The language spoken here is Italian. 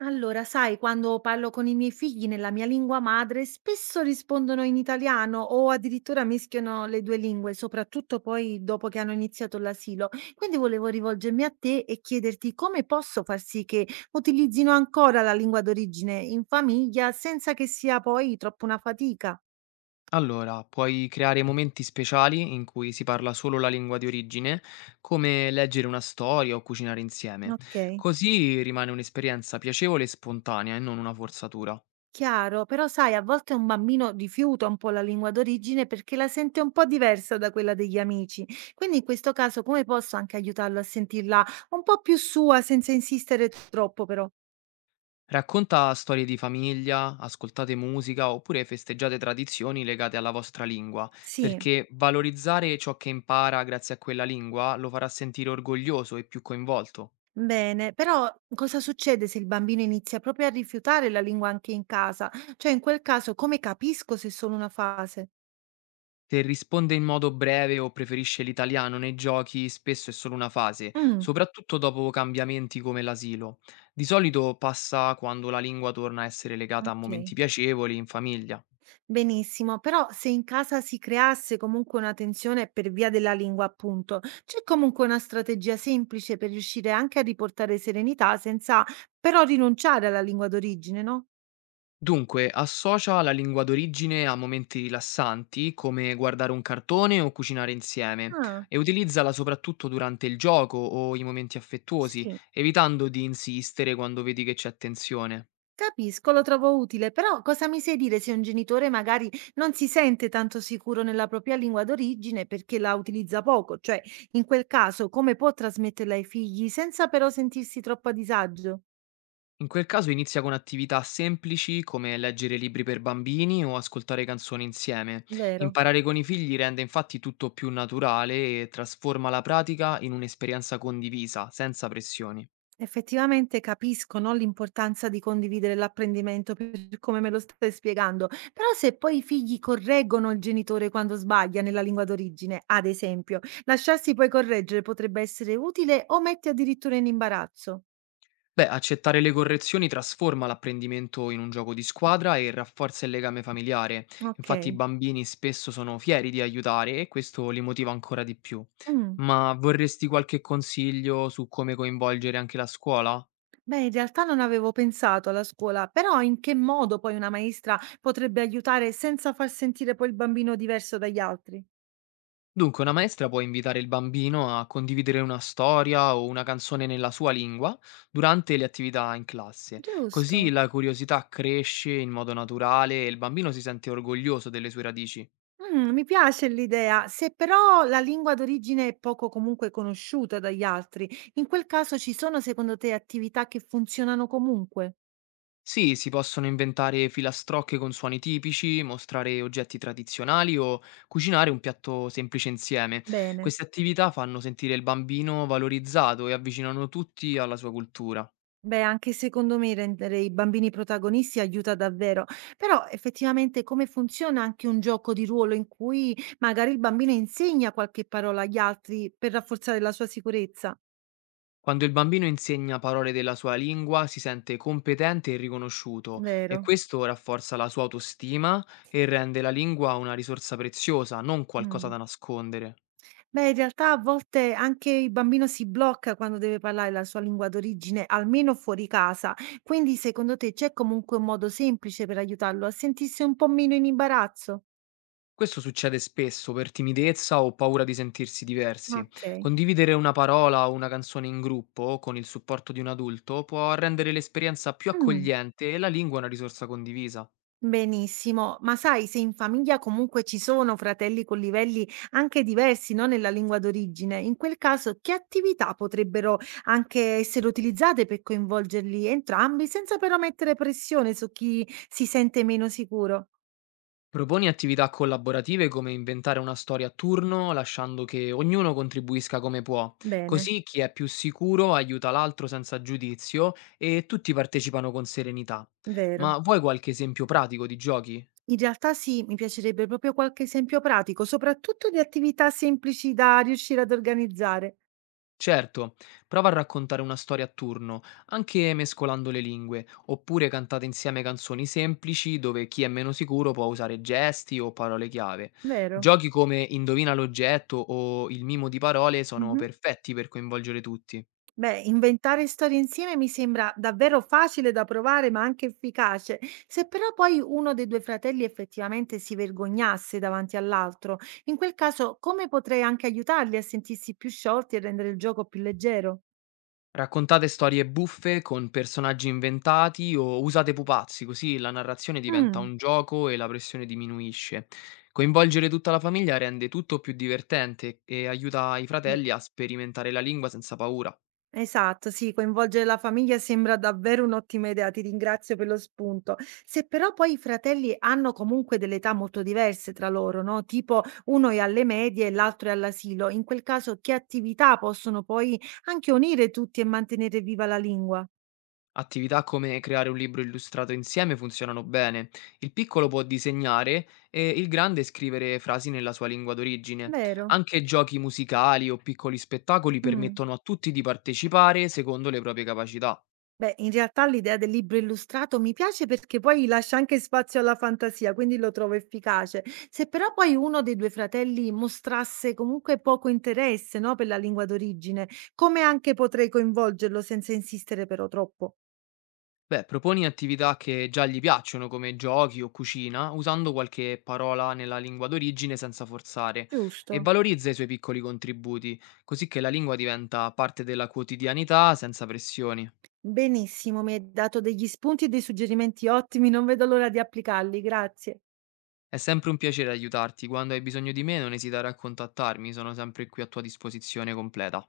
Allora, sai, quando parlo con i miei figli nella mia lingua madre, spesso rispondono in italiano o addirittura mischiano le due lingue, soprattutto poi dopo che hanno iniziato l'asilo. Quindi volevo rivolgermi a te e chiederti come posso far sì che utilizzino ancora la lingua d'origine in famiglia senza che sia poi troppo una fatica. Allora, puoi creare momenti speciali in cui si parla solo la lingua di origine, come leggere una storia o cucinare insieme. Ok. Così rimane un'esperienza piacevole e spontanea e non una forzatura. Chiaro, però sai, a volte un bambino rifiuta un po' la lingua d'origine perché la sente un po' diversa da quella degli amici. Quindi in questo caso come posso anche aiutarlo a sentirla un po' più sua senza insistere troppo, però? Racconta storie di famiglia, ascoltate musica oppure festeggiate tradizioni legate alla vostra lingua, Sì, perché valorizzare ciò che impara grazie a quella lingua lo farà sentire orgoglioso e più coinvolto. bene, però cosa succede se il bambino inizia proprio a rifiutare la lingua anche in casa? Cioè, in quel caso, come capisco se è solo una fase? Se risponde in modo breve o preferisce l'italiano nei giochi, spesso è solo una fase, Mm. soprattutto dopo cambiamenti come l'asilo. Di solito passa quando la lingua torna a essere legata a Ok. momenti piacevoli in famiglia. Benissimo, però se in casa si creasse comunque una tensione per via della lingua, appunto, c'è comunque una strategia semplice per riuscire anche a riportare serenità senza però rinunciare alla lingua d'origine, no? Dunque, associa la lingua d'origine a momenti rilassanti, come guardare un cartone o cucinare insieme, Ah, e utilizzala soprattutto durante il gioco o i momenti affettuosi, sì, evitando di insistere quando vedi che c'è tensione. capisco, lo trovo utile, però cosa mi sai dire se un genitore magari non si sente tanto sicuro nella propria lingua d'origine perché la utilizza poco? Cioè, in quel caso, come può trasmetterla ai figli senza però sentirsi troppo a disagio? In quel caso inizia con attività semplici come leggere libri per bambini o ascoltare canzoni insieme. Vero? Imparare con i figli rende infatti tutto più naturale e trasforma la pratica in un'esperienza condivisa, senza pressioni. Effettivamente capisco, no, l'importanza di condividere l'apprendimento per come me lo stai spiegando, però se poi i figli correggono il genitore quando sbaglia nella lingua d'origine, ad esempio, lasciarsi poi correggere potrebbe essere utile o mette addirittura in imbarazzo? Beh, accettare le correzioni trasforma l'apprendimento in un gioco di squadra e rafforza il legame familiare. Infatti i Ok. bambini spesso sono fieri di aiutare e questo li motiva ancora di più. Mm. Ma vorresti qualche consiglio su come coinvolgere anche la scuola? Beh, in realtà non avevo pensato alla scuola, però in che modo poi una maestra potrebbe aiutare senza far sentire poi il bambino diverso dagli altri? Dunque, una maestra può invitare il bambino a condividere una storia o una canzone nella sua lingua durante le attività in classe, così Giusto. la curiosità cresce in modo naturale e il bambino si sente orgoglioso delle sue radici. Mi piace l'idea. Se però la lingua d'origine è poco comunque conosciuta dagli altri, in quel caso ci sono secondo te attività che funzionano comunque? Sì, si possono inventare filastrocche con suoni tipici, mostrare oggetti tradizionali o cucinare un piatto semplice insieme. Bene. Queste attività fanno sentire il bambino valorizzato e avvicinano tutti alla sua cultura. Beh, anche secondo me rendere i bambini protagonisti aiuta davvero, però effettivamente come funziona anche un gioco di ruolo in cui magari il bambino insegna qualche parola agli altri per rafforzare la sua sicurezza? Quando il bambino insegna parole della sua lingua si sente competente e riconosciuto, e Vero. questo rafforza la sua autostima e rende la lingua una risorsa preziosa, non qualcosa Mh. da nascondere. Beh, in realtà a volte anche il bambino si blocca quando deve parlare la sua lingua d'origine, almeno fuori casa. Quindi, secondo te, c'è comunque un modo semplice per aiutarlo a sentirsi un po' meno in imbarazzo? Questo succede spesso per timidezza o paura di sentirsi diversi. Ok. Condividere una parola o una canzone in gruppo con il supporto di un adulto può rendere l'esperienza più Mm. accogliente e la lingua una risorsa condivisa. Benissimo, ma sai, se in famiglia comunque ci sono fratelli con livelli anche diversi, no, nella lingua d'origine, in quel caso che attività potrebbero anche essere utilizzate per coinvolgerli entrambi senza però mettere pressione su chi si sente meno sicuro? Proponi attività collaborative come inventare una storia a turno, lasciando che ognuno contribuisca come può. Bene. Così chi è più sicuro aiuta l'altro senza giudizio e tutti partecipano con serenità. Vero. Ma vuoi qualche esempio pratico di giochi? In realtà sì, mi piacerebbe proprio qualche esempio pratico, soprattutto di attività semplici da riuscire ad organizzare. Certo, prova a raccontare una storia a turno, anche mescolando le lingue, oppure cantate insieme canzoni semplici dove chi è meno sicuro può usare gesti o parole chiave. Vero. Giochi come Indovina l'oggetto o Il mimo di parole sono Mhm. perfetti per coinvolgere tutti. Beh, inventare storie insieme mi sembra davvero facile da provare, ma anche efficace. Se però poi uno dei due fratelli effettivamente si vergognasse davanti all'altro, in quel caso come potrei anche aiutarli a sentirsi più sciolti e rendere il gioco più leggero? Raccontate storie buffe con personaggi inventati o usate pupazzi, così la narrazione diventa Mm. un gioco e la pressione diminuisce. Coinvolgere tutta la famiglia rende tutto più divertente e aiuta i fratelli a sperimentare la lingua senza paura. Esatto, sì, coinvolgere la famiglia sembra davvero un'ottima idea, ti ringrazio per lo spunto. Se però poi i fratelli hanno comunque delle età molto diverse tra loro, no? Tipo uno è alle medie e l'altro è all'asilo, in quel caso che attività possono poi anche unire tutti e mantenere viva la lingua? Attività come creare un libro illustrato insieme funzionano bene. Il piccolo può disegnare e il grande scrivere frasi nella sua lingua d'origine. Vero? Anche giochi musicali o piccoli spettacoli Mm. permettono a tutti di partecipare secondo le proprie capacità. Beh, in realtà l'idea del libro illustrato mi piace perché poi lascia anche spazio alla fantasia, quindi lo trovo efficace. Se però poi uno dei due fratelli mostrasse comunque poco interesse, no, per la lingua d'origine, come anche potrei coinvolgerlo senza insistere però troppo? Beh, proponi attività che già gli piacciono, come giochi o cucina, usando qualche parola nella lingua d'origine senza forzare, e Giusto. valorizza i suoi piccoli contributi, così che la lingua diventa parte della quotidianità senza pressioni. Benissimo, mi hai dato degli spunti e dei suggerimenti ottimi, non vedo l'ora di applicarli, grazie. È sempre un piacere aiutarti; quando hai bisogno di me non esitare a contattarmi, sono sempre qui a tua disposizione completa.